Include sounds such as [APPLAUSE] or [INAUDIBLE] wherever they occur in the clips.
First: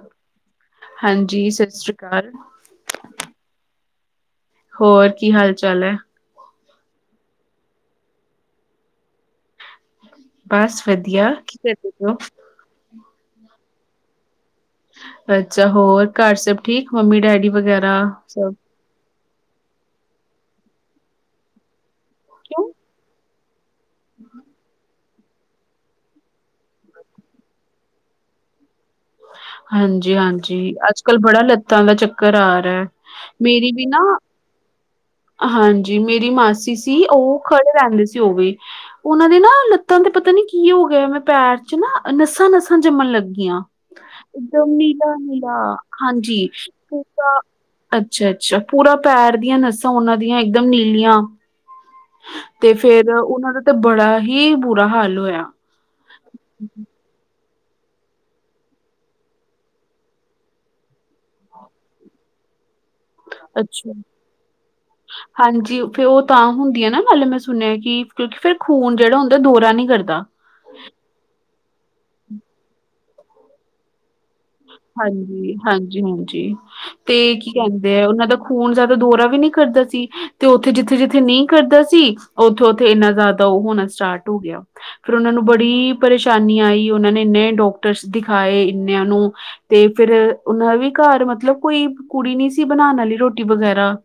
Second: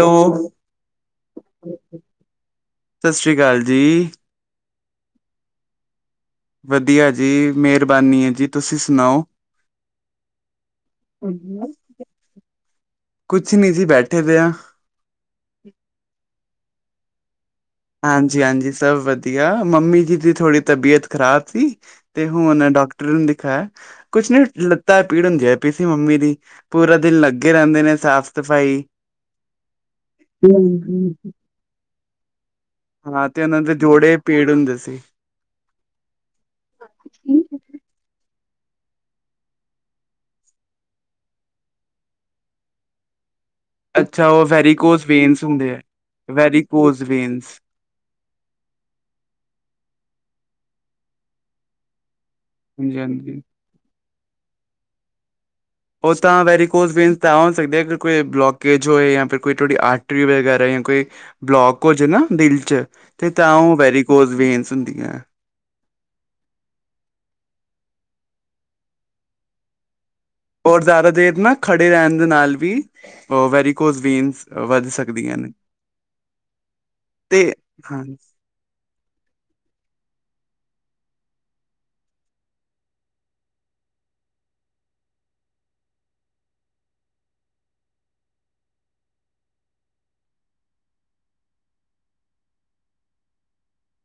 Hello ਹਾਂਜੀ, ਸਤਿ ਸ੍ਰੀ ਅਕਾਲ। ਸਤਿ ਸ਼੍ਰੀ ਅਕਾਲ ਜੀ। ਹੋਰ, ਕੀ ਹਾਲ-ਚਾਲ ਐ। ਵਧੀਆ ਜੀ, ਮਿਹਰਬਾਨੀ ਏ ਜੀ, ਤੁਸੀਂ ਸੁਣਾਓ? ਬਸ ਵਧੀਆ, ਕੀ ਕਰਦੇ ਪਏ ਓ? ਕੁਛ ਨਹੀਂ ਜੀ, ਬੈਠੇ ਪੇ ਆਂ। ਅੱਛਾ, ਹੋਰ ਘਰ ਸਭ ਠੀਕ ਮੰਮੀ-ਡੈਡੀ ਵਗੈਰਾ? ਹਾਂਜੀ-ਹਾਂਜੀ, ਸਭ ਵਧੀਆ, ਮੰਮੀ ਜੀ ਦੀ ਥੋੜ੍ਹੀ ਤਬੀਅਤ ਖ਼ਰਾਬ ਸੀ ਤੇ ਹੁਣ ਡਾਕਟਰ ਨੂੰ ਦਿਖਾ, ਕੁਛ ਨੀ ਲੱਤਾਂ ਪੀੜ ਹੁੰਦੀਆ ਸੀ ਮੰਮੀ ਦੀ, ਪੂਰਾ ਦਿਨ ਲੱਗੇ ਰਹਿੰਦੇ ਨੇ ਸਾਫ਼-ਸਫ਼ਾਈ ਹਾਂਜੀ-ਹਾਂਜੀ, ਅੱਜ-ਕਲ ਬੜਾ ਲੱਤਾਂ ਦਾ ਚੱਕਰ ਆ ਰਾ। ਹਾਂ, ਤੇ ਉਹਨਾਂ ਦੇ ਜੋੜੇ ਪੀੜ ਹੁੰਦੇ ਸੀ। ਹਾਂਜੀ, ਮੇਰੀ ਮਾਸੀ ਸੀ ਉਹ ਖੜੇ ਰਹਿੰਦੇ ਸੀ ਉਹ ਵੀ। ਉਹਨਾਂ ਦੇ ਨਾ ਲੱਤਾਂ ਤੇ ਪਤਾ ਨੀ ਕੀ ਹੋਗਿਆ, ਮੈਂ ਪੈਰ'ਚ ਨਾ ਨਸਾਂ-ਨਸਾਂ ਜੰਮਣ ਲੱਗੀਆਂ। ਅੱਛਾ ਉਹ ਇੱਕਦਮ ਵੈਰੀਕੋਸ ਵੇਨਸ ਹੁੰਦੇ ਨੀਲਾ-ਨੀਲਾ, ਹੈ ਹਾਂਜੀ ਵੈਰੀਕੋਸ ਵੇਨਸ ਅੱਛਾ-ਅੱਛਾ, ਪੂਰਾ ਪੈਰ ਦੀਆਂ ਨਸਾਂ ਉਹਨਾਂ ਦੀਆਂ ਇਕਦਮ ਨੀਲੀਆਂ ਤੇ ਹਾਂਜੀ ਫੇਰ, ਹਾਂਜੀ ਉਹਨਾਂ ਦਾ ਤੇ ਬੜਾ ਹੀ ਬੁਰਾ ਹਾਲ ਹੋਇਆ। ਓ ਤਾਂ, ਵੈਰੀ ਕੋਸ ਵੇਨ ਤਾਂ ਹੋ ਸਕਦਾ ਕਿ ਕੋਈ ਬਲੌਕੇਜ ਹੋਏ, ਜਾਂ ਫਿਰ ਕੋਈ ਤੁਹਾਡੀ ਆਰਟਰੀ ਵਗੈਰਾ ਯਾਂ ਕੋਈ ਬਲੌਕ ਹੋ ਜੋਨਾ ਦਿਲ 'ਚ, ਤੇ ਤਾਂ ਉਹ ਅੱਛਾ। ਵੈਰੀਕੋਸ ਵੇਨਸ ਹੁੰਦੀਆਂ। ਹਾਂਜੀ, ਫੇਰ ਉਹ ਤਾਂ ਹੁੰਦੀਆਂ ਨਾ ਮਤਲਬ ਮੈਂ ਸੁਣਿਆ, ਕਿ ਕਿਉਂਕਿ ਫਿਰ ਖੂਨ ਜਿਹੜਾ ਹੁੰਦਾ ਦੋਰਾ ਨਹੀਂ ਕਰਦਾ। ਬੋਤ ਜ਼ਿਆਦਾ ਦੇਰ ਨਾ ਖੜੇ ਰਹਿਣ ਦੇ ਨਾਲ ਵੀ, ਉਹ ਵੈਰੀਕੋਸ ਵੇਨਸ ਵੱਧ ਸਕਦੀਆਂ ਨੇ। ਹਾਂਜੀ-ਹਾਂਜੀ, ਹਾਂਜੀ, ਤੇ ਕੀ ਕਹਿੰਦੇ ਆ ਉਹਨਾਂ ਦਾ ਖੂਨ ਜ਼ਿਆਦਾ ਦੌਰਾ ਵੀ ਨਹੀਂ ਕਰਦਾ ਸੀ, ਤੇ ਉੱਥੇ ਜਿੱਥੇ-ਜਿੱਥੇ ਨਹੀਂ ਕਰਦਾ ਸੀ, ਉੱਥੇ-ਉੱਥੇ ਇੰਨਾ ਜ਼ਿਆਦਾ ਉਹ ਹੋਣਾ ਸਟਾਰਟ ਹੋਗਿਆ। ਫਿਰ ਉਹਨਾਂ ਨੂੰ ਬੜੀ ਪਰੇਸ਼ਾਨੀ ਆਈ, ਉਹਨਾਂ ਨੇ ਇੰਨੇ ਡਾਕਟਰਸ ਦਿਖਾਏ ਇੰਨਿਆਂ ਨੂੰ ਤੇ ਫੇਰ, ਉਹਨਾਂ ਵੀ ਘਰ ਮਤਲਬ ਕੋਈ ਕੁੜੀ ਨੀ ਸੀ ਬਣਾਣ ਵਾਲੀ ਰੋਟੀ ਵਗੈਰਾ।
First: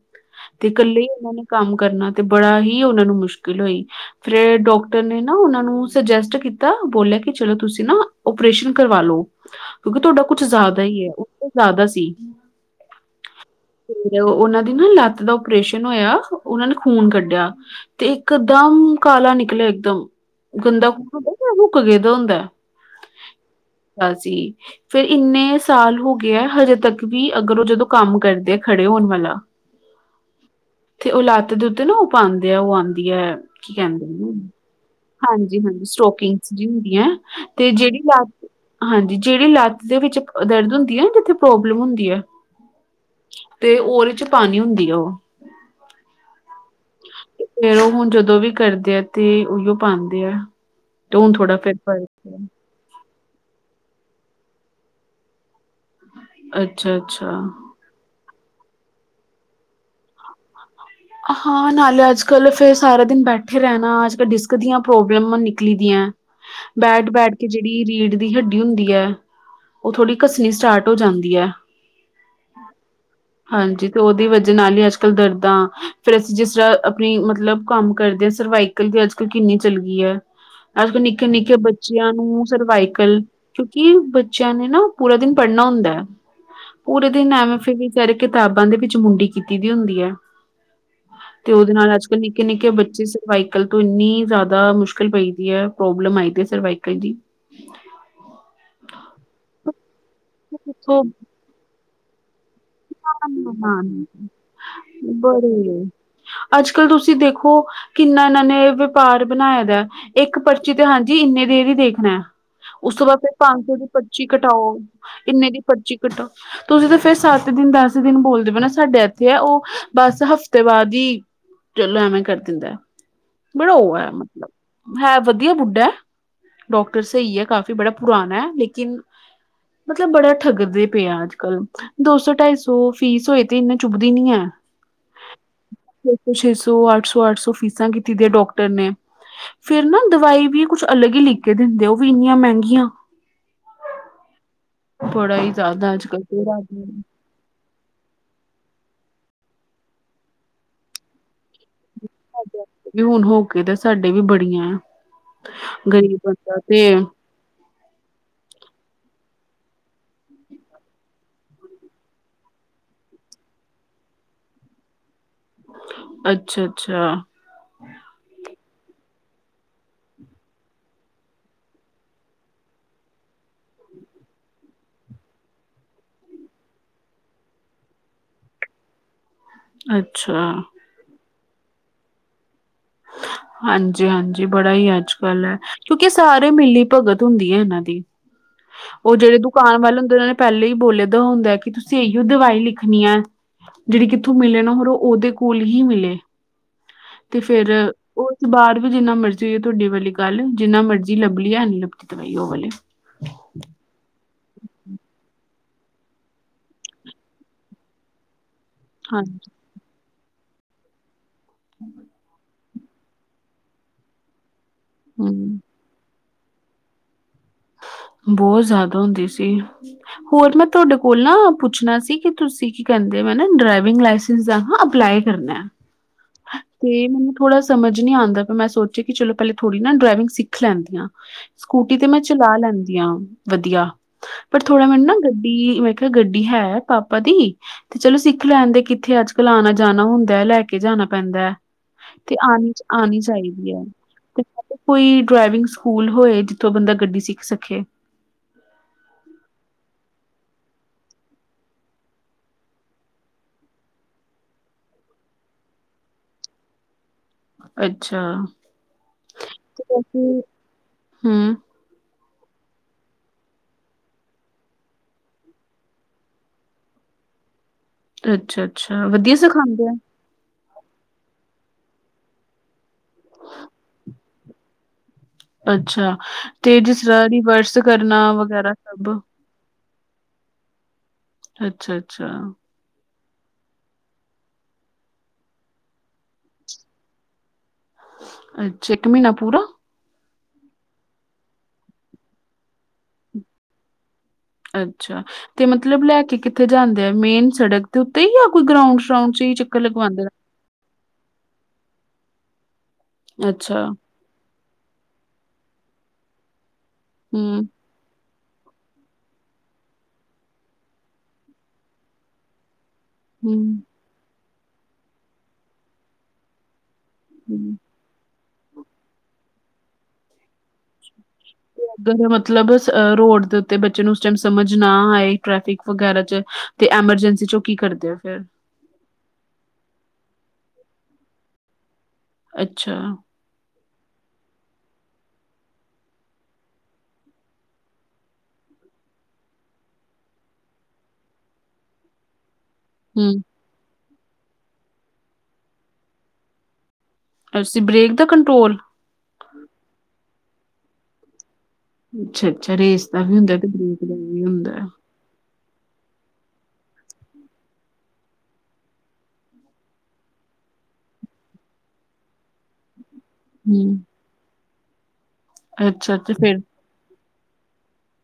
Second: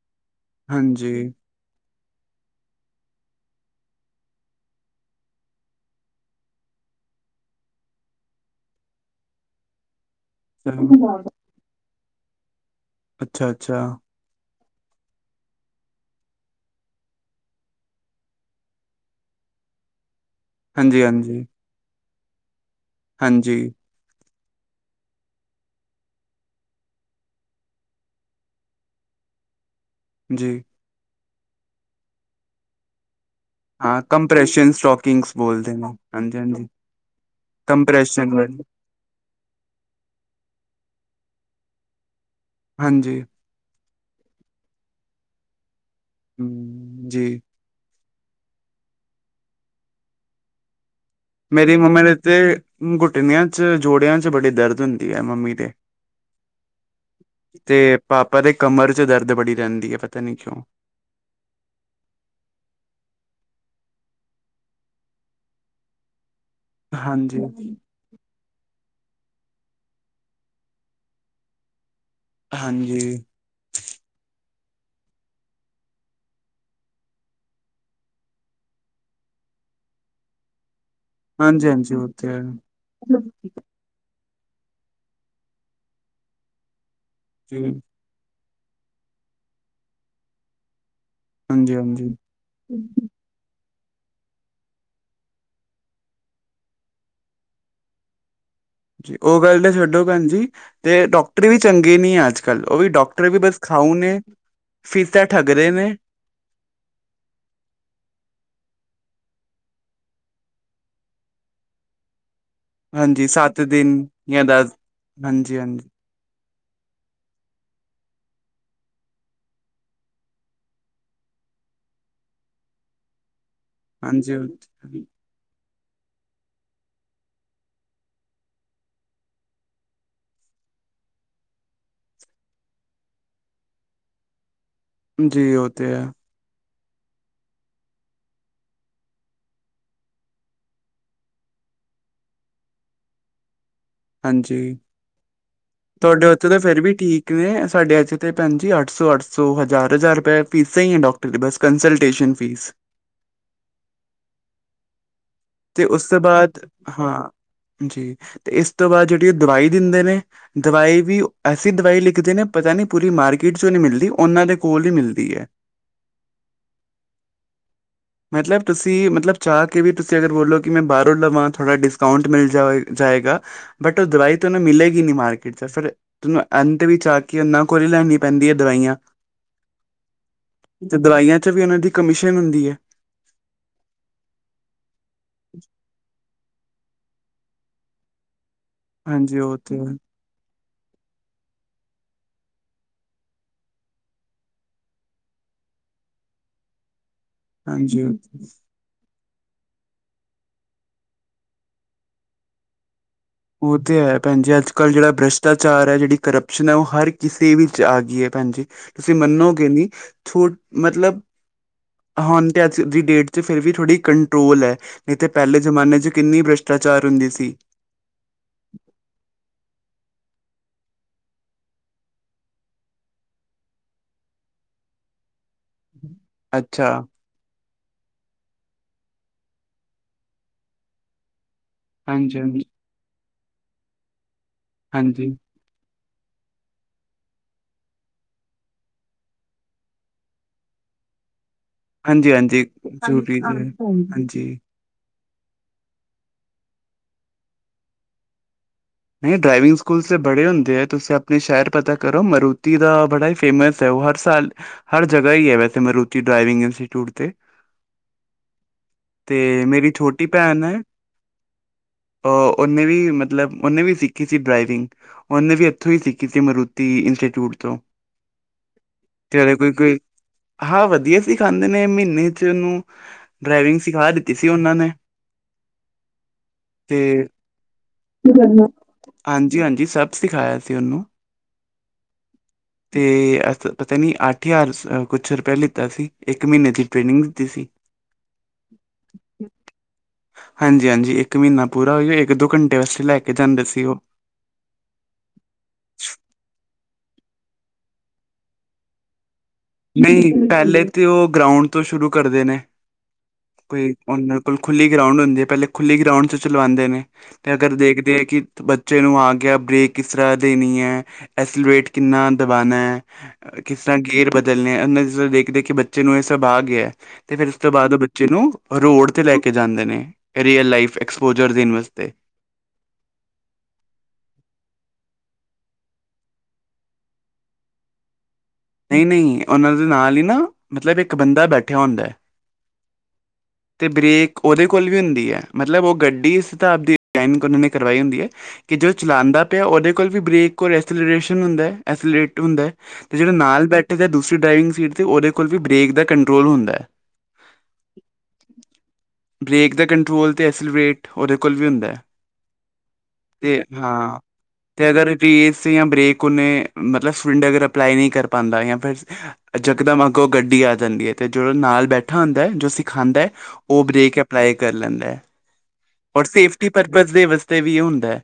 ਤੇ ਇਕੱਲੇ ਹਾਂਜੀ ਉਹਨਾਂ ਨੇ ਕੰਮ ਕਰਨਾ, ਤੇ ਬੜਾ ਹੀ ਉਹਨਾ ਨੂੰ ਮੁਸ਼ਕਿਲ ਹੋਈ। ਫਿਰ ਡਾਕਟਰ ਨੇ ਨਾ ਉਹਨਾਂ ਨੂੰ, ਸੁਜੈਸਟ ਕੀਤਾ ਬੋਲੇ ਕਿ ਚਲੋ ਤੁਸੀਂ ਨਾ ਓਪਰੇਸ਼ਨ ਕਰਵਾਲੋ, ਕਿਉਂਕਿ ਤੁਹਾਡਾ ਕੁਛ ਜ਼ਿਆਦਾ ਹੀ ਹੈ, ਉਹ ਜ਼ਿਆਦਾ ਸੀ ਅੱਛਾ-ਅੱਛਾ। ਤੇ ਉਹਨਾਂ ਦੀ ਨਾ ਲੱਤ ਦਾ ਓਪਰੇਸ਼ਨ ਹੋਇਆ, ਉਹਨਾਂ ਨੇ ਖੂਨ ਕੱਢਿਆ। ਤੇ ਇਕਦਮ ਕਾਲਾ ਨਿਕਲਿਆ, ਇੱਕਦਮ। ਗੰਦਾ ਹਾਂਜੀ ਖੁਨ ਹੁੰਦਾ, ਹਾਂਜੀ ਜਿਹੜਾ ਰੁੱਕ ਗੇਦਾ ਹੁੰਦਾ। ਹਾਂਜੀ। ਗਾ ਸੀ ਫਿਰ ਇੰਨੇ ਸਾਲ ਹੋ ਗਏ ਆਂ, ਹਜੇ ਤੱਕ ਵੀ ਅਗਰ ਉਹ ਜਦੋਂ ਕੰਮ ਕਰਦੇ ਆ ਖੜੇ ਹੋਣ ਵਾਲਾ। ਹਮ [INAUDIBLE] ਜੀ। ਤੇ ਉਹ ਲੱਤ ਦੇ ਉੱਤੇ ਨਾ ਉਹ ਪਾਂਦੇ ਆ, ਉਹ ਆਂਦੀ ਐ ਕੀ ਹਾਂ ਕਹਿੰਦੇ ਨੇ, ਕੰਪ੍ਰੈਸ਼ਨ ਸਟੋਕਿੰਗਸ ਬੋਲਦੇ ਹਾਂਜੀ-ਹਾਂਜੀ, ਨੇ ਹਾਂਜੀ ਸਟੋਕਿੰਗਸ ਹਾਂਜੀ ਜੀ ਹੁੰਦੀਆ, ਤੇ ਜਿਹੜੀ ਲ ਕੰਪ੍ਰੈਸ਼ਨ ਵਾਲੀ ਹਾਂਜੀ, ਜਿਹੜੀ ਲੱਤ ਦੇ ਵਿੱਚ ਦਰਦ ਹੁੰਦੀ ਆ ਨ ਜਿੱਥੇ ਪ੍ਰੋਬਲਮ ਹੁੰਦੀ ਆ। ਹਾਂਜੀ। ਤੇ ਉਹਦੇ'ਚ ਪਾਣੀ ਹੁੰਦੀ ਆ, ਉਹ। ਜੀ। ਫੇਰ ਉਹ ਹੁਣ ਜਦੋਂ ਵੀ ਕਰਦੇ ਆ ਤੇ ਉਹਨੂੰ ਪਾਉਂਦੇ ਆ ਤੇ ਹੁਣ ਥੋੜਾ ਫੇਰ ਮੇਰੀ ਮੰਮਾ ਫਰਕ ਦੇ ਤੇ ਪਿਆ ਘੁਟਨਿਆਂ 'ਚ ਜੋੜਿਆਂ 'ਚ ਬੜੀ ਦਰਦ ਹੁੰਦੀ ਹੈ ਮੰਮੀ ਤੇ ਅੱਛਾ ਅੱਛਾ ਤੇ ਪਾਪਾ ਦੇ ਕਮਰ 'ਚ ਦਰਦ ਬੜੀ ਰਹਿੰਦੀ ਹੈ ਪਤਾ ਨੀ ਕਿਉਂ ਹਾਂ ਨਾਲੇ ਅੱਜ ਕੱਲ੍ਹ ਫੇਰ ਸਾਰਾ ਦਿਨ ਬੈਠੇ ਰਹਿਣਾ ਅੱਜ ਕੱਲ ਡਿਸਕ ਦੀਆਂ ਪ੍ਰੋਬਲਮ ਨਿਕਲੀ ਦੀਆਂ ਬੈਠ ਬੈਠ ਹਾਂਜੀ। ਕੇ ਜਿਹੜੀ ਰੀੜ ਦੀ ਹੱਡੀ ਹੁੰਦੀ ਹੈ ਉਹ ਥੋੜ੍ਹੀ ਘੱਸਣੀ ਸਟਾਰਟ ਹੋ ਜਾਂਦੀ ਹੈ ਹਾਂਜੀ ਹਾਂਜੀ ਤੇ ਉਹਦੀ ਵਜ੍ਹਾ ਨਾਲ ਹੀ ਅੱਜ ਕੱਲ੍ਹ ਦਰਦਾਂ ਫੇਰ ਅਸੀਂ ਜਿਸ ਤਰ੍ਹਾਂ ਆਪਣੀ ਮਤਲਬ ਕੰਮ ਕਰਦੇ ਹਾਂ ਸਰਵਾਈਕਲ ਦੀ ਅੱਜ ਕੱਲ੍ਹ ਕਿੰਨੀ ਚੱਲ ਗਈ ਹੈ ਅਜ ਨਿੱਕੇ ਨਿੱਕੇ ਹਾਂਜੀ-ਹਾਂਜੀ ਉਹ ਬੱਚਿਆਂ ਤੇ ਹੈ ਨੂੰ ਸਰਵਾਈਕਲ ਕਿ ਬੱਚਿਆਂ ਨੇ ਨਾ ਪੂਰਾ ਦਿਨ ਪੜ੍ਹਨਾ ਹੁੰਦਾ ਹੈ ਪੂਰੇ ਦਿਨ ਐਮੇ ਜੀ ਫਰੀ ਇਸ ਕਰਕੇ ਕਿਤਾਬਾਂ ਦੇ ਵਿੱਚ ਮੁੰਡੀ ਕੀਤੀ ਦੀ ਹੁੰਦੀ ਹੈ ਤੇ ਉਹਦੇ ਨਾਲ ਅੱਜ ਹਾਂਜੀ-ਹਾਂਜੀ। ਕੱਲ੍ਹ ਨਿੱਕੇ ਨਿੱਕੇ ਬੱਚੇ ਸੇ ਸਰਵਾਈਕਲ ਤੋਂ ਇੰਨੀ ਜ਼ਿਆਦਾ ਮੁਸ਼ਕਿਲ ਪਈਦੀ ਹੈ ਪ੍ਰੋਬਲਮ ਆਈ ਸਰਵਾਈਕਲ ਦੀ [INAUDIBLE] ਜੀ ਉਹ ਗੱਲ ਤੇ ਛੱਡੋ ਭੈਣਜੀ ਸੋ ਤੇ ਡਾਕਟਰੀ ਵੀ ਚੰਗੇ ਨੀ ਆ ਅੱਜ ਕੱਲ ਓ ਵੀ ਡਾਕਟਰ ਵੀ ਬਸ ਹਾਂ, ਖਾਊ ਨੇ ਫੀਸਾਂ ਠੱਗ ਰਹੇ ਬੜੇ ਨੇ ਅੱਜ ਕੱਲ ਤੁਸੀਂ ਦੇਖੋ ਕਿੰਨਾ ਇਹਨਾਂ ਨੇ ਵਪਾਰ ਬਣਾਇਆ ਵਾ ਇੱਕ ਪਰਚੀ ਤੇ ਹਾਂਜੀ ਇੰਨੀ ਦੇਰ ਹੀ ਦੇਖਣਾ ਹੈ ਉਸ ਤੋਂ ਬਾਅਦ ਹਾਂਜੀ ਫੇਰ ਸੱਤ ਪੰਜ ਸੌ ਦੀ ਦਿਨ ਪਰਚੀ ਜਾਂ ਦਸ ਕਟਾਓ ਇੰਨੇ ਦੀ ਹਾਂਜੀ-ਹਾਂਜੀ, ਪਰਚੀ ਕੱਢੋ ਤੁਸੀਂ ਤਾਂ ਫੇਰ ਸੱਤ ਦਿਨ ਦਸ ਦਿਨ ਬੋਲਦੇ ਪਏ ਨਾ ਸਾਡੇ ਇੱਥੇ ਆ ਉਹ ਬਸ ਹਫ਼ਤੇ ਬਾਅਦ ਹੀ ਚਲੋ ਐਵੇਂ ਕਰ ਦਿੰਦਾ ਬੜਾ ਉਹ ਹੈ ਹਾਂਜੀ ਮਤਲਬ ਹਾਂਜੀ ਹੈ ਵਧੀਆ ਬੁੱਢਾ ਡਾਕਟਰ ਸਈ ਹੈ ਕਾਫੀ ਬੜਾ ਪੁਰਾਣਾ ਹੈ ਲੇਕਿਨ ਮਤਲਬ ਬੜਾ ਠੱਗਦੇ ਪਏ ਐ ਅੱਜ ਕੱਲ੍ਹ ਦੋ ਸੌ ਢਾਈ ਸੌ ਫੀਸ ਹੋਏ ਤੇ ਇੰਨੀ ਚੁੱਭਦੀ ਨੀ ਹੈ ਜੀ ਓ ਤੇ ਹੈ। ਛੇ ਛੇ ਸੌ, ਅੱਠ ਸੌ, ਅੱਠ ਸੌ, ਫੀਸਾਂ ਕੀਤੀ ਦੀਆਂ ਡੋਕਟਰ ਨੇ। ਫਿਰ ਨਾ ਦਵਾਈ ਵੀ ਕੁਛ ਅਲੱਗ ਈ ਲਿਖ ਕੇ ਦਿੰਦੇ। ਓ ਵੀ ਇੰਨੀਆਂ ਮੈਗੀਆਂ। ਹਾਂਜੀ ਬੜਾ ਹੀ ਜ਼ਿਆਦਾ ਅੱਜ ਕੱਲ ਤੁਆਡੇ ਓਥੇ ਤਾਂ ਫਿਰ ਵੀ ਤੇ ਠੀਕ- ਕਿਵੇਂ ਸਾਡੇ ਏਥੇ ਤੇ ਭੈਣ ਜੀ ਅੱਠ ਸੌ -ਅੱਠ ਸੌ, ਹਜ਼ਾਰ -ਹਜ਼ਾਰ ਰੁਪਏ ਫੀਸਾਂ ਈ ਏ ਡਾਕਟਰ ਦੀ ਬਸ। Consultation fee. ਵੀ ਹੁਣ ਹੋਕੇ ਤੇ ਸਾਡੇ ਵੀ ਬੜੀਆਂ ਤੇ ਉਸ ਗ਼ਰੀਬ ਤੋਂ ਬੰਦਾ ਬਾਦ- ਤੇ ਹਾਂ -ਜੀ ਤੇ ਇਸ ਤੋਂ ਬਾਦ ਜੇੜੀ ਉਹ ਦਵਾਈ ਦਿੰਦੇ ਨੇ। ਦਵਾਈ ਵੀ ਐਸੀ ਦਵਾਈ ਲਿਖਦੇ ਨੇ ਪਤਾ ਨੀ ਪੂਰੀ ਮਾਰਕੀਟ 'ਚੋਂ ਨੀ ਮਿਲਦੀ। ਓਨਾਂ ਦੇ ਕੋਲ ਈ ਮਿਲਦੀ ਐ। ਅੱਛਾ- ਅੱਛਾ- ਅੱਛਾ ਮਤਲਬ ਤੁਸੀਂ ਮਤਲਬ ਚਾਹ ਕੇ ਵੀ ਤੁਸੀਂ ਅਗਰ ਬੋਲੋ ਕੀ ਮੈਂ ਬਾਰੋਂ ਲਵਾਂ, ਥੋੜ੍ਹਾ ਡਿਸਕਾਊਂਟ ਮਿਲ ਜਾਵੇ ਜਾਏਗਾ। ਬਟ ਓ ਦਵਾਈ ਤੁਹਾਨੂੰ ਮਿਲੇਗੀ ਨੀ ਮਾਰਕੀਟ 'ਚ। ਫਿਰ- ਤਾਨੂੰ ਅੰਤ ਵਿਚ ਆ ਕੇ ਓਹਨਾਂ ਕੋਲ ਈ ਲੈਣੀ ਪੈਂਦੀਆਂ ਦਵਾਈਆਂ। ਅੱਛਾ ਤੇ ਦਵਾਈਆਂ 'ਚ ਵੀ ਓਨਾਂ ਦੀ ਕਮਿਸ਼ਨ ਹੁੰਦੀ ਹੈ। ਹਾਂਜੀ ਹਾਂਜੀ ਬੜਾ ਈ ਅੱਜ ਕੱਲ ਐ। ਕਿਉਂਕਿ ਸਾਰੇ ਮਿਲੀ ਭਗਤ ਹੁੰਦੀ ਐ ਏਨਾਂ ਦੀ। ਓ ਜਿਹੜੇ ਹਾਂਜੀ ਉਹ ਦੁਕਾਨ ਤੇ ਹੈ ਵਾਲੇ ਹੁੰਦੇ ਨੇ। ਪੈਲੇ ਈ ਬੋਲੇ ਦਾ ਹੁੰਦਾ ਕੀ ਤੁਸੀਂ ਇਹੀਓ ਦਵਾਈ ਲਿਖਣੀ ਆ। ਜੇੜੀ ਕਿੱਥੋਂ ਮਿਲੇ ਨਾ, ਹੋਰ ਓ ਓਦੇ ਕੋਲ ਹੀ ਮਿਲੇ, ਤੇ ਫੇਰ- ਹਾਂਜੀ ਉਹ ਤੇ ਪਰ ਵੀ ਜਿੰਨਾ ਮਰਜ਼ੀ ਹੋਏ ਥੋਡੀ ਵਲੀ ਗੱਲ, ਜਿੰਨਾ ਮਰਜ਼ੀ ਲੱਭ ਲੀਏ ਹੈ ਨੀ ਲੱਭਦੀ ਦਵਾਈ ਓ ਵਲੀ। ਓ ਤੇ ਹੈ ਭੈਣਜੀ, ਅੱਜ ਕੱਲ੍ਹ ਜੇੜਾ ਬ੍ਰੈਸ਼- ਭ੍ਰਾਚਾਰ ਐ, ਜੇੜੀ ਕਰਪਸ਼ਨ ਐ, ਓ ਹਰ ਕਿਸੇ ਵਿੱਚ ਆ ਗਈ ਏ ਭੈਣ ਜੀ, ਤੁਸੀਂ ਹਾਂਜੀ ਮੰਨੋਗੇ ਨੀ- ਥੋਡ, ਮਤਲਬ- ਹੁਣ ਤੇ ਅੱਜ ਦੀ ਡੇਟ 'ਚ ਫਿਰ ਵੀ ਥੋੜ੍ਹੀ ਕੰਟਰੋਲ ਐ, ਨਈ ਤੇ ਪੈਲੇ ਹੂੰ ਜ਼ਮਾਨੇ 'ਚ ਕਿੰਨੀ ਭ੍ਰਸ਼ਟਾਚਾਰ ਹੁੰਦੀ ਸੀ। ਬੋ ਜਾਦਾ ਹੁੰਦੀ ਸੀ। ਹੋਰ ਮੈਂ ਤੁਆਡੇ ਕੋਲ ਨਾ ਪੁੱਛਣਾ ਸੀ, ਕੀ ਤੁਸੀਂ ਕੀ ਕੈਂਦੇ ਓ, ਮੈਂ ਨਾ ਡਰਾਈਵਿੰਗ ਲਾਇਸ- ਸੰਸ ਦਾ ਹਾਂ ਅਪਲਾਈ ਕਰਨਾ, ਅੱਛਾ ਤੇ ਮੈ- ਥੋੜਾ ਸਮਝ ਨੀ ਆਂਦਾ, ਮੈਂ ਸੋਚਿਆ ਕੀ ਚਲੋ ਪੈਲੇ ਥੋੜ੍ਹੀ ਨਾ ਡਰਾਈਵਿੰਗ ਸਿੱਖ ਲੈਂਦੀ ਆਂ। ਸਕੂਟੀ ਤੇ ਮੈਂ ਹਾਂਜੀ ਚਲਾ ਹਾਂਜੀ ਲੈਂਦੀ ਆ ਵਧੀਆ, ਪਰ ਥੋੜ੍ਹਾ ਮੈਨੂੰ ਨਾ ਹਾਂਜੀ ਗੱਡੀ- ਕਿਆ ਗੱਡੀ ਹੈ, ਪਾਪਾ ਦੀ ਤੇ ਚਲੋ ਸਿੱਖ ਲੈਣਦੇ, ਕਿੱਥੇ ਅੱਜ ਕੱਲ੍ਹ ਆਣਾ ਜਾਣਾ ਹੁੰਦਾ ਐ, ਲੈ ਕੇ ਜਾਣਾ ਪੈਂਦਾ ਐ। ਹਾਂਜੀ ਤੇ ਹਾਂਜੀ ਆਣੀ, ਆਣੀ ਜ਼ਰੂਰੀ ਤੇ ਹੈ ਚਾਈਦੀ ਐ। ਤੇ- ਹਾਂਜੀ ਕੋਈ ਡਰਾਈਵਿੰਗ ਸਕੂਲ ਹੋਏ, ਜਿੱਥੋਂ ਬੰਦਾ ਗੱਡੀ ਸਿੱਖ ਸਕੇ? ਨਈ ਐ ਡਰਾਈਵਿੰਗ ਸਕੂਲ ਤੇ ਬੜੇ ਹੁੰਦੇ ਐ, ਤੁਸੀਂ ਆਪਣੇ ਸੈਅਰ ਪਤਾ ਕਰੋ। ਮਾਰੂਤੀ ਦਾ ਬੜਾ ਈ ਫੇਮਸ- ਤੇ ਓ ਹਰ ਸਾਲ, ਹਰ ਜਗ੍ਹਾ ਈ ਐ ਵੈਸੇ ਮਾਰੂਤੀ ਡਰਾਾਈਵਿੰਗ ਇੰਸਟੀਚਿਊਟ ਤੇ। ਅੱਛਾ। ਤੇ ਮੇਰੀ ਛੋਟੀ ਕਿਉਂਕਿ ਭੈਣ - ਹੂੰ, ਅ ਓਨੇ ਵੀ ਮਤਲਬ- ਓਨੇ ਵੀ ਸਿੱਖੀ ਸੀ ਡਰਾਵਿੰਗ, ਓਨੇ ਵੀ ਏਥੋਂ ਈ ਸਿੱਖੀ ਸੀ ਮਾਰੂਤੀ ਇੰਸਚਿਊਟ ਤੋਂ। ਅੱਛਾ ਅੱਛਾ, ਵਧੀਆ ਤੇ ਉਹਦੇ ਕੋਈ ਸਿਖਾਂਦੇ ਆ? ਕੋਈ ਹਾਂ ਵਧੀਆ ਸੀਖਾਂਦੇ ਨੇ, ਮਹੀਨੇ 'ਚ ਓਨੂੰ- ਡਰਾਈਵਿੰਗ ਸਿਖਾ ਦਿੱਤੀ ਸੀ, ਓਨਾਂ ਨੇ। ਅੱਛਾ, ਤੇ ਜਿਸਰਾ ਰਿਵਰਸ- ਵਿ ਕਰਨਾ, ਵਗੈਰਾ ਸਭ? ਹਾਂਜੀ ਹਾਂਜੀ ਸਭ ਸਿਖਾਇਆ ਸੀ ਓਨੂੰ। ਅੱਛਾ, ਅੱਛਾ। ਤੇ ਅ ਪਤਾ ਨੀ ਅੱਠ ਜ਼ਾਰ ਆ ਕੁਛ ਰੁਪਇਆ ਲਿੱਤਾ ਸੀ, ਇੱਕ ਮੀਨੇ ਦੀ ਟ੍ਰੇਨਿੰਗ ਦਿੱਤੀ ਸੀ। ਅੱਛਾ, ਇੱਕ ਮਹਨਾ ਪੂਰਾ? ਹਾਂਜੀ ਹਾਂਜੀ ਇੱਕ ਮੀਨਾ ਪੂਰਾ, ਈ ਓ ਏ ਇੱਕ ਦੋ ਘੰਟੇ ਵਸਤੇ ਲੈ ਕੇ ਜਾਂਦੇ ਸੀ ਓ। ਅੱਛਾ। ਤੇ ਮਤਲਬ ਲੈ ਕੇ ਕਿੱਥੇ ਜਾਂਦੇ ਆ, ਮੇਨ ਸੜਕ ਦੇ ਉੱਤੇ ਹੀ ਆ ਕੋਈ ਗਰਾਉਂਡ ਸ਼ਰਾਊਂਡ 'ਚ ਹੀ ਲਗਵਾਂਦੇ ਨਹੀਂ, ਪਹਿਲੇ ਤੇ ਉਹ ਗਰਾਉਂਡ ਤੋਂ ਸ਼ੁਰੂ ਕਰਦੇ ਨੇ ਨੇ? ਅੱਛਾ, ਕੋਈ ਉਹਨਾਂ ਕੋਲ ਖੁੱਲੀ ਗਰਾਉਂਡ ਹੁੰਦੀ ਹੈ, ਪਹਿਲੇ ਖੁੱਲੀ ਗਰਾਉਂਡ 'ਚ ਚਲਉਂਦੇ ਨੇ ਤੇ ਹੂੰ, ਅਗਰ ਦੇਖਦੇ ਆ ਕਿ ਬੱਚੇ ਨੂੰ ਆ ਗਿਆ, ਬਰੇਕ ਕਿਸ ਤਰ੍ਹਾਂ ਦੇਣੀ ਹੈ, ਐਸਲਰੇਟ ਕਿੰਨਾ ਦਬਾਨਉਣਾ ਹੈ ਹੂੰ, ਕਿਸ ਤਰ੍ਹਾਂ ਗੇਅਰ ਬਦਲਣੇ, ਦੇਖ -ਦੇਖ ਬੱਚੇ ਨੂੰ ਇਹ ਸਭ ਆ ਗਿਆ ਅਤੇ ਫਿਰ ਉਸ ਤੋਂ ਹੂੰ। ਬਾਅਦ ਉਹ ਬੱਚੇ ਨੂੰ, ਰੋਡ 'ਤੇ ਲੈ ਕੇ ਜਾਂਦੇ ਨੇ, ਰੀਅਲ ਲਾਈਫ ਐਕਸਪੋਜਰ ਦੇਣ ਵਾਸਤੇ ਤੇ ਅਗਰ ਮਤਲਬ ਅਹ ਰੋਡ ਦੇ ਉੱਤੇ ਬੱਚੇ ਨੂੰ, ਉਸ ਟਾਈਮ ਸਮਝ ਨਾ ਆਏ ਟ੍ਰੈਫਿਕ ਵਗੈਰਾ 'ਚ ਤੇ ਐਮਰਜੈਂਸੀ 'ਚ ਉਹ ਕੀ ਕਰਦੇ ਆ ਫਿਰ? ਨਹੀਂ- ਨਹੀਂ ਉਹਨਾਂ ਦੇ ਨਾਲ ਹੀ ਨਾ, ਮਤਲਬ ਇੱਕ ਬੰਦਾ ਬੈਠਿਆ ਹੁੰਦਾ ਅੱਛਾ। ਅਤੇ ਬਰੇੇਕ ਉਹਦੇ ਕੋਲ ਵੀ ਹੁੰਦੀ ਹੈ, ਮਤਲਬ ਉਹ ਗੱਡੀ ਇਸ ਹਿਸਾਬ ਦੀਨ ਉਹਨਾਂ ਨੇ ਕਰਵਾਈ ਹੁੰਦੀ ਹੈ ਕਿ ਜੋਦੋਂ ਚਲਾਉਂਦਾ ਪਿਆ, ਉਹਦੇ ਕੋਲ ਵੀ ਬਰੇੇਕ ਔਰ ਐਸਲਰੇਸ਼ਨ ਹੁੰਦਾ, ਐਸਲੇਰੇਟ ਹੁੰਦਾ ਅਤੇ ਜਿਹੜੇ ਹੂੰ, ਨਾਲ ਬੈਠੇ ਦਾ ਦੂਸਰੀ ਡਰਾਈਵਿੰਗ ਸੀਟ 'ਤੇ, ਉਹਦੇ ਕੋਲ ਵੀ ਬਰੇੇਕ ਦਾ ਕੰਟਰੋਲ ਹੁੰਦਾ। ਅਸੀਂ ਬ੍ਰੇਕ ਦਾ ਕੰਟਰੋਲ ਬਰੇਕ ਦਾ ਕੰਟਰੋਲ ਤੇ ਅਸਲ ਵੇਟ, ਉਹਦੇ ਕੋਲ ਵੀ ਹੁੰਦਾ ਅੱਛਾ-ਅੱਛਾ ਰੇਸ ਦਾ ਵੀ ਹੁੰਦਾ ਤੇ, ਬ੍ਰੇਕ ਦਾ ਵੀ ਹੁੰਦਾ ਪ੍ਰੇਜ਼ ਜਾਂ ਬਰੇੇਕ ਉਨੇ ਮਤਲਬ, ਸਿਲਿੰਡ ਅਗਰ ਅਪਲਾਈ ਨਹੀਂ, ਕਰ ਪਾਉਦਾ ਜਾਂ ਫਿਰ ਅੱਛਾ ਏਕ ਦਮ ਅਗੋਂ ਗੱਡੀ ਆ ਜਾਂਦੀ ਹੈ, ਅਤੇ ਜੋ ਨਾਲ ਬੈਠਾ ਹੁੰਦਾ ਹੈ, ਜੋ ਸਿਖਾਉਂਦਾ ਹੈ ਉਹ ਹੂੰ। ਬ੍ਰੇਕ ਅਪਲਾਈ ਕਰ ਲੈਂਦਾ ਹੈ, ਔਰ ਅੱਛਾ-ਅੱਛਾ ਫੇਰ ਸੇਫਟੀ ਪਰਪਜ਼ ਦੇ ਵਾਸਤੇ ਵੀ ਇਹ ਹੁੰਦਾ ਹੈ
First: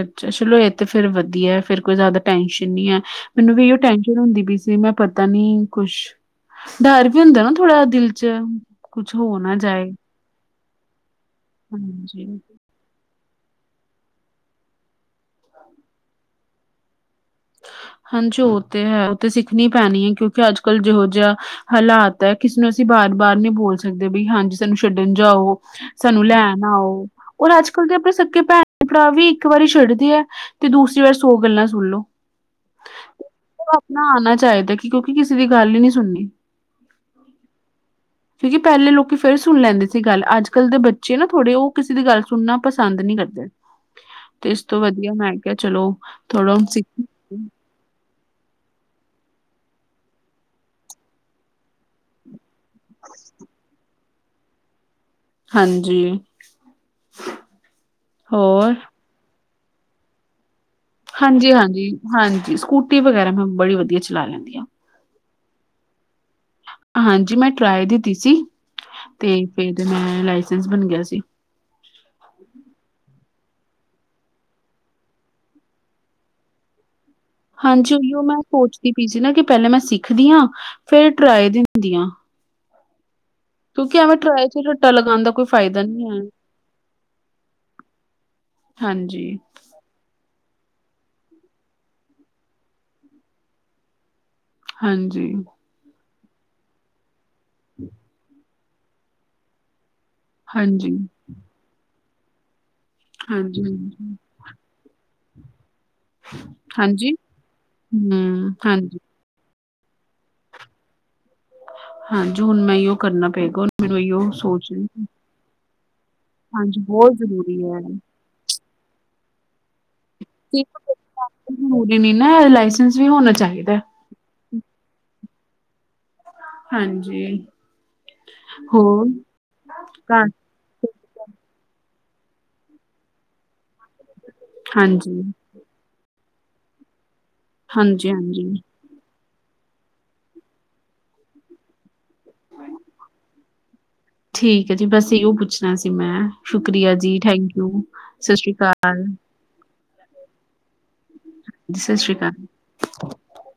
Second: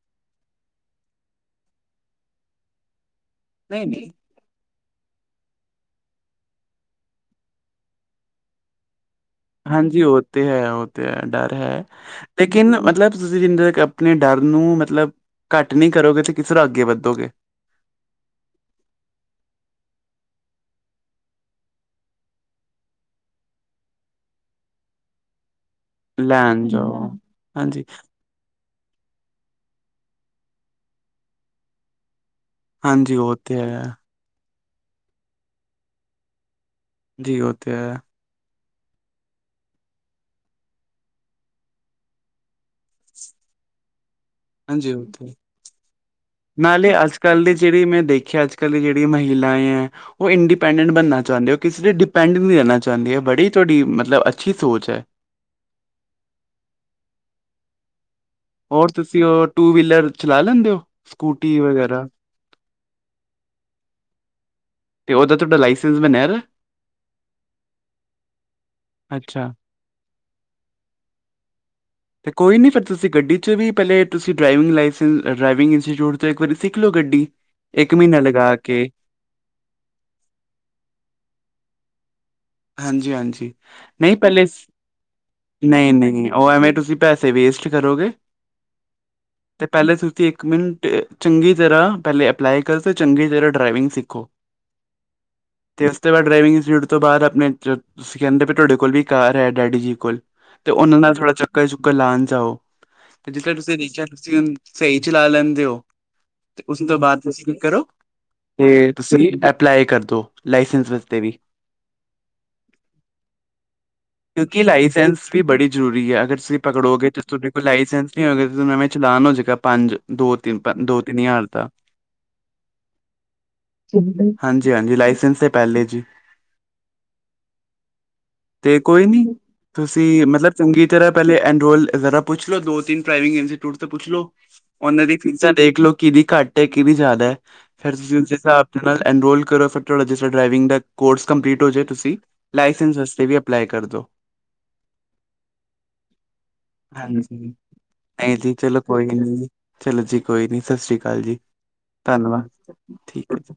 ਅੱਛਾ ਚਲੋ, ਇਹ ਤੇ ਫਿਰ ਵਧੀਆ ਏ, ਫਿਰ ਕੋਈ ਜ਼ਿਆਦਾ ਟੈਨਸ਼ਨ ਨਹੀਂ ਹੈ ਮੈਨੂੰ ਵੀ, ਇਉਹ ਨਹੀਂ ਨਹੀਂ ਟੈਨਸ਼ਨ, ਹੁੰਦੀ ਪਈ ਸੀ ਮੈਂ ਪਤਾ ਨੀ, ਕੁਛ ਡਰ ਵੀ ਹੁੰਦਾ ਨਾ ਥੋੜਾ, ਦਿਲ ਚ ਕੁਛ ਹੋਣ ਹਾਂਜੀ, ਉਹ ਤੇ ਹੈ ਉਹ ਤੇ ਹੈ ਡਰ ਹੈ, ਹਾਂਜੀ। ਲੇਕਿਨ ਮਤਲਬ ਤੁਸੀਂ ਜਿੰਨਾ ਚਿਰ ਆਪਣੇ ਡਰ ਨੂੰ ਮਤਲਬ ਘੱਟ ਨਹੀਂ ਕਰੋਗੇ, ਤੇ ਕਿਸ ਤਰ੍ਹਾਂ ਅੱਗੇ ਵੱਧੋਗੇ ਹਾਂਜੀ, ਉਹ ਤੇ ਹੈ ਉਹ ਤੇ ਸਿੱਖਣੀ ਪੈਣੀ ਹੈ ਕਿਉਂਕਿ, ਅੱਜ -ਕੱਲ੍ਹ ਜਿਹੋ ਜਿਹਾ ਹਾਲਾਤ ਹੈ ਕਿਸਨੂੰ, ਅਸੀਂ ਬਾਰ -ਬਾਰ ਨਹੀਂ ਬੋਲ ਸਕਦੇ ਵੀ ਹਾਂਜੀ, ਸਾਨੂੰ ਛੱਡਣ ਜਾਓ ਸਾਨੂੰ ਲੈਣ ਆਓ, ਜਾਓ ਔਰ ਅੱਜ- ਹਾਂਜੀ ਕੱਲ੍ਹ ਦੇ ਆਪਣੇ ਸਕੇ ਭੈਣ ਭਰਾ ਵੀ ਇੱਕ ਵਾਰੀ ਛੱਡਦੇ ਆ, ਤੇ ਦੂਸਰੀ ਵਾਰ ਸੌ ਗੱਲਾਂ ਸੁਣ ਲੋ ਹਾਂਜੀ ਉਹ ਤੇ ਹੈ ਆਪਣਾ ਆਉਣਾ ਚਾਹੀਦਾ ਕਿਉਂਕਿ, ਕਿਸੇ ਦੀ ਗੱਲ ਹੀ ਨਹੀਂੀ ਸੁਣਨੀ ਜੀ, ਹੋ ਤੇ ਹੈ ਕਿਉਂਕਿ, ਪਹਿਲੇ ਲੋਕੀ ਫੇਰ ਸੁਣ ਲੈਂਦੇ ਸੀ ਗੱਲ, ਅੱਜ- ਕੱਲ੍ਹ ਦੇ ਬੱਚੇ ਨਾ ਥੋੜ੍ਹੇ ਉਹ ਕਿਸੇ ਦੀ, ਗੱਲ ਸੁਣਨਾ ਪਸੰਦ ਨਹੀਂ ਕਰਦੇ ਤੇ ਇਸ ਤੋਂ ਹਾਂਜੀ ਉਹ ਵਧੀਆ ਤੇ ਮੈਂ ਹੈ। ਕਿਹਾ, ਚਲੋ ਥੋੜਾ ਹਣ ਸਿੱਖ ਨਾਲੇ ਅੱਜ ਕੱਲ੍ਹ ਦੀ ਜਿਹੜੀ ਮੈਂ ਦੇਖਿਆ, ਅਜ -ਕੱਲ ਦੀ ਜਿਹੜੀ ਮਹਿਲਾਏ ਹੈਂ ਉਹ ਇੰਡੀਪੈਂਡੈਂਟ ਬਣਨਾ ਚਾਹੁੰਦੇ, ਉਹ ਕਿਸੇ ' ਡਿਪੈਂਡ ਨਹੀਂ ਰਹਿਣਾ ਚਾਹੁੰਦੇ ਹੈ, ਬੜੀ ਤੁਹਾਡੀ ਮਤਲਬ ਅੱਛੀ ਸੋਚ ਹੈ ਹਾਂਜੀ, ਹੋਰ। ਤੁਸੀਂ, ਉਹ ਟੂ ਵੀਲਰ ਚਲਾ ਲੈਂਦੇ ਹੋ? ਹਾਂਜੀ ਸਕੂਟੀ -ਹਾਂਜੀ ਵਗੈਰਾ ਹਾਂਜੀ, ਸਕੂਟੀ ਵਗੈਰਾ ਮੈਂ, ਬੜੀ ਵਧੀਆ ਚਲਾ ਲੈਂਦੀ ਹਾਂ ਤੇ ਉਹਦਾ ਤੁਹਾਡਾ, ਲਾਇਸੈਂਸ ਬਣਿਆ ਦਾ? ਹਾਂਜੀ ਮੈਂ, ਟਰਾਏ ਦਿੱਤੀ ਸੀ ਤੇ, ਅੱਛਾ ਫਿਰ ਮੈਂ ਲਾਇਸੈਂਸ ਬਣ ਗਿਆ ਸੀ ਅਤੇ ਕੋਈ ਨਹੀਂ, ਫਿਰ ਤੁਸੀਂ ਗੱਡੀ 'ਚ ਵੀ ਪਹਿਲੇ ਤੁਸੀਂ ਡਰਾਈਵਿੰਗ ਲਾਇਸੈਂਸ, ਡਰਾਈਵਿੰਗ ਇੰਸਟੀਚਿਊਟ ਤੋਂ ਇੱਕ ਵਾਰੀ, ਸਿੱਖ ਲਓ ਗੱਡੀ ਇੱਕ ਮਹੀਨਾ, ਲਗਾ ਕੇ ਏ ਸੀ ਨਾ ਕਿ, ਪਹਿਲੇਾਂ ਮੈਂ ਸਿੱਖਦੀ ਹਾਂ ਫੇਿਰ, ਟਰਾਏ ਦਿੰਦੀ ਹਾਂ ਹਾਂਜੀ- ਹਾਂਜੀ ਕਿਉਂਕਿ ਨਹੀਂ, ਐਵੇਂ ਪਹਿਲੇ ਟਰਾਏ ਚ ਰੱਟਾ ਲਗਾਉਣ ਦਾ ਕੋਈ ਫਾਇਦਾ ਨਹੀਂ- ਹੈ ਨਹੀਂ ਉਹ ਐਵੇਂ ਤੁਸੀਂ ਪੈਸੇ ਵੇਸਟ ਕਰੋਗੇ ਹਾਂਜੀ। ਅਤੇ ਪਹਿਲੇ ਤੁਸੀਂ ਇੱਕ ਮਿੰਟ, ਚੰਗੀ ਤਰ੍ਹਾਂ ਪਹਿਲੇ ਅਪਲਾਈ ਕਰੋ ਅਤੇ ਚੰਗੀ ਤਰ੍ਹਾਂ ਡਰਾਈਵਿੰਗ ਸਿੱਖੋ ਹਾਂਜੀ। ਤੇ ਉਸ ਤੋਂ ਬਾਅਦ ਡਰਾਈਵਿੰਗ ਇੰਸਟਿਊਟ ਤੋਂ ਬਾਅਦ, ਆਪਣੇ ਤੁਸੀਂ ਕਹਿੰਦੇ ਵੀ, ਤੁਹਾਡੇ ਕੋਲ ਵੀ ਕਾਰ ਹੈ ਡੈਡੀ ਜੀ ਕੋਲ ਤੇ ਹਾਂਜੀ, ਉਹਨਾਂ ਨਾਲ, ਥੋੜ੍ਹਾ ਚੱਕਰ -ਚੁੱਕਰ ਲਾਉਣ ਜਾਓ ਤੇ, ਜਿੱਥੇ ਹਾਂਜੀ, ਹਾਂਜੀ, ਤੁਸੀਂ ਦੇਖਿਆ ਤੁਸੀਂ ਸਹੀ ਚਲਾ ਲੈਂਦੇ ਹੋ ਤੇ, ਉਸ ਤੋਂ ਹਾਂਜੀ, ਬਾਅਦ ਤੁਸੀਂ ਕੀ ਕਰੋ ਹੂੰ, ਤੇ ਹਾਂਜੀ, ਤੁਸੀਂ ਅ ਅਪਲਾਈ ਕਰ ਦਿਉ, ਲਾਇਸੈਂਸ ਵਾਸਤੇ ਵੀ ਹਾਂਜੀ, ਹੁਣ ਮੈਂ ਇਹੀਓ ਕਰਨਾ ਪੈ ਗੋ ਕਿਉਂਕਿ, ਲਾਇਸੈਂਸ ਵੀ ਬੜੀ ਜਰੂਰੀ ਏ, ਅਗਰ ਤੁਸੀਂ ਹਾਂਜੀ ਪਕੜੋਗੇ ਬਹੁਤ ਤਾਂ, ਤੁਹਾਡੇ ਜ਼ਰੂਰੀ ਕੋਲ ਹੈ ਲਾਇਸੈਂਸ ਨਹੀਂ ਹੋਏਗਾ, ਨਵੇਂ ਚਲਾਨ ਹੋ ਜਾ ਪੰਜ ਦੋ ਤਿੰਨ ਪੰ- ਦੋ ਤਿੰਨ ਹਜ਼ਾਰ ਦਾ ਜ਼ਰੂਰੀ ਨੀ ਨਾ, ਲਾਇਸੈਂਸ ਵੀ ਹੋਣਾ ਚਾਹੀਦਾ ਹਾਂਜੀ -ਹਾਂਜੀ ਲਾਇਸੈਂਸ ਤੇ ਪਹਿਲੇ ਜੀ। ਹਾਂਜੀ। ਤੇ ਕੋਈ ਹੋਰ ਨਈ ਤੁਸੀਂ ਘਰ ਮਤਲਬ ਚੰਗੀ ਤਰ੍ਹਾਂ ਪਹਿਲੇ ਐਨਰੋਲ ਜ਼ਰਾ ਪੁੱਛ ਲੋ, ਦੋ-ਤਿੰਨ ਪਰਾਵਿੰਗ ਇੰਸੀਟੂਟ ਤੋਂ ਪੁੱਛ ਲੋ। ਉਨਾਂ ਦੀ ਹਾਂਜੀ, ਫੀਸਾਂ ਦੇਖ ਲਓ ਕਿੰਦੀ ਘੱਟ ਹੈ ਕਿੰਦੀ ਜ਼ਿਆਦਾ ਹੈ ਫੇਰ ਹਾਂਜੀ, ਤੁਸੀਂ ਉਸੀ ਹਾਂਜੀ ਹਿਸਾਬ ਨਾਲ ਐਨਰੋਲ ਕਰੋ ਫਿਰ ਤੁਹਾਡਾ ਜਿਸ ਤਰ ਡਰਾਈਵਿੰਗ ਦਾ ਕੋਰਸ ਕੰਪਲੀਟ ਹੋ ਜਾਵੇ ਤੁਸੀਂ ਲਾਇਸੈਂਸ ਵਾ਼ਸਤੇ ਵੀ ਅਪਲਾਈ ਕਰਦੋ। ਠੀਕ ਹੈ ਜੀ, ਬਸ ਇਹੋ ਪੁੱਛਣਾ ਸੀ ਮੈਂ ਸ਼ੁਕਰੀਆ ਜੀ, ਹਾਂਜੀ ਥੈਂਕ ਯੂ, ਸਤਿ ਨਹੀਂ ਸ਼੍ਰੀ ਜੀ ਚਲੋ ਅਕਾਲ। ਕੋਈ ਨੀ ਚਲੋ ਜੀ, ਕੋਈ ਨੀ ਸਤਿ ਸ੍ਰੀ ਅਕਾਲ ਜੀ, ਸਤਿ ਸ਼੍ਰੀ ਅਕਾਲ ਧੰਨਵਾਦ ਠੀਕ ਹੈ।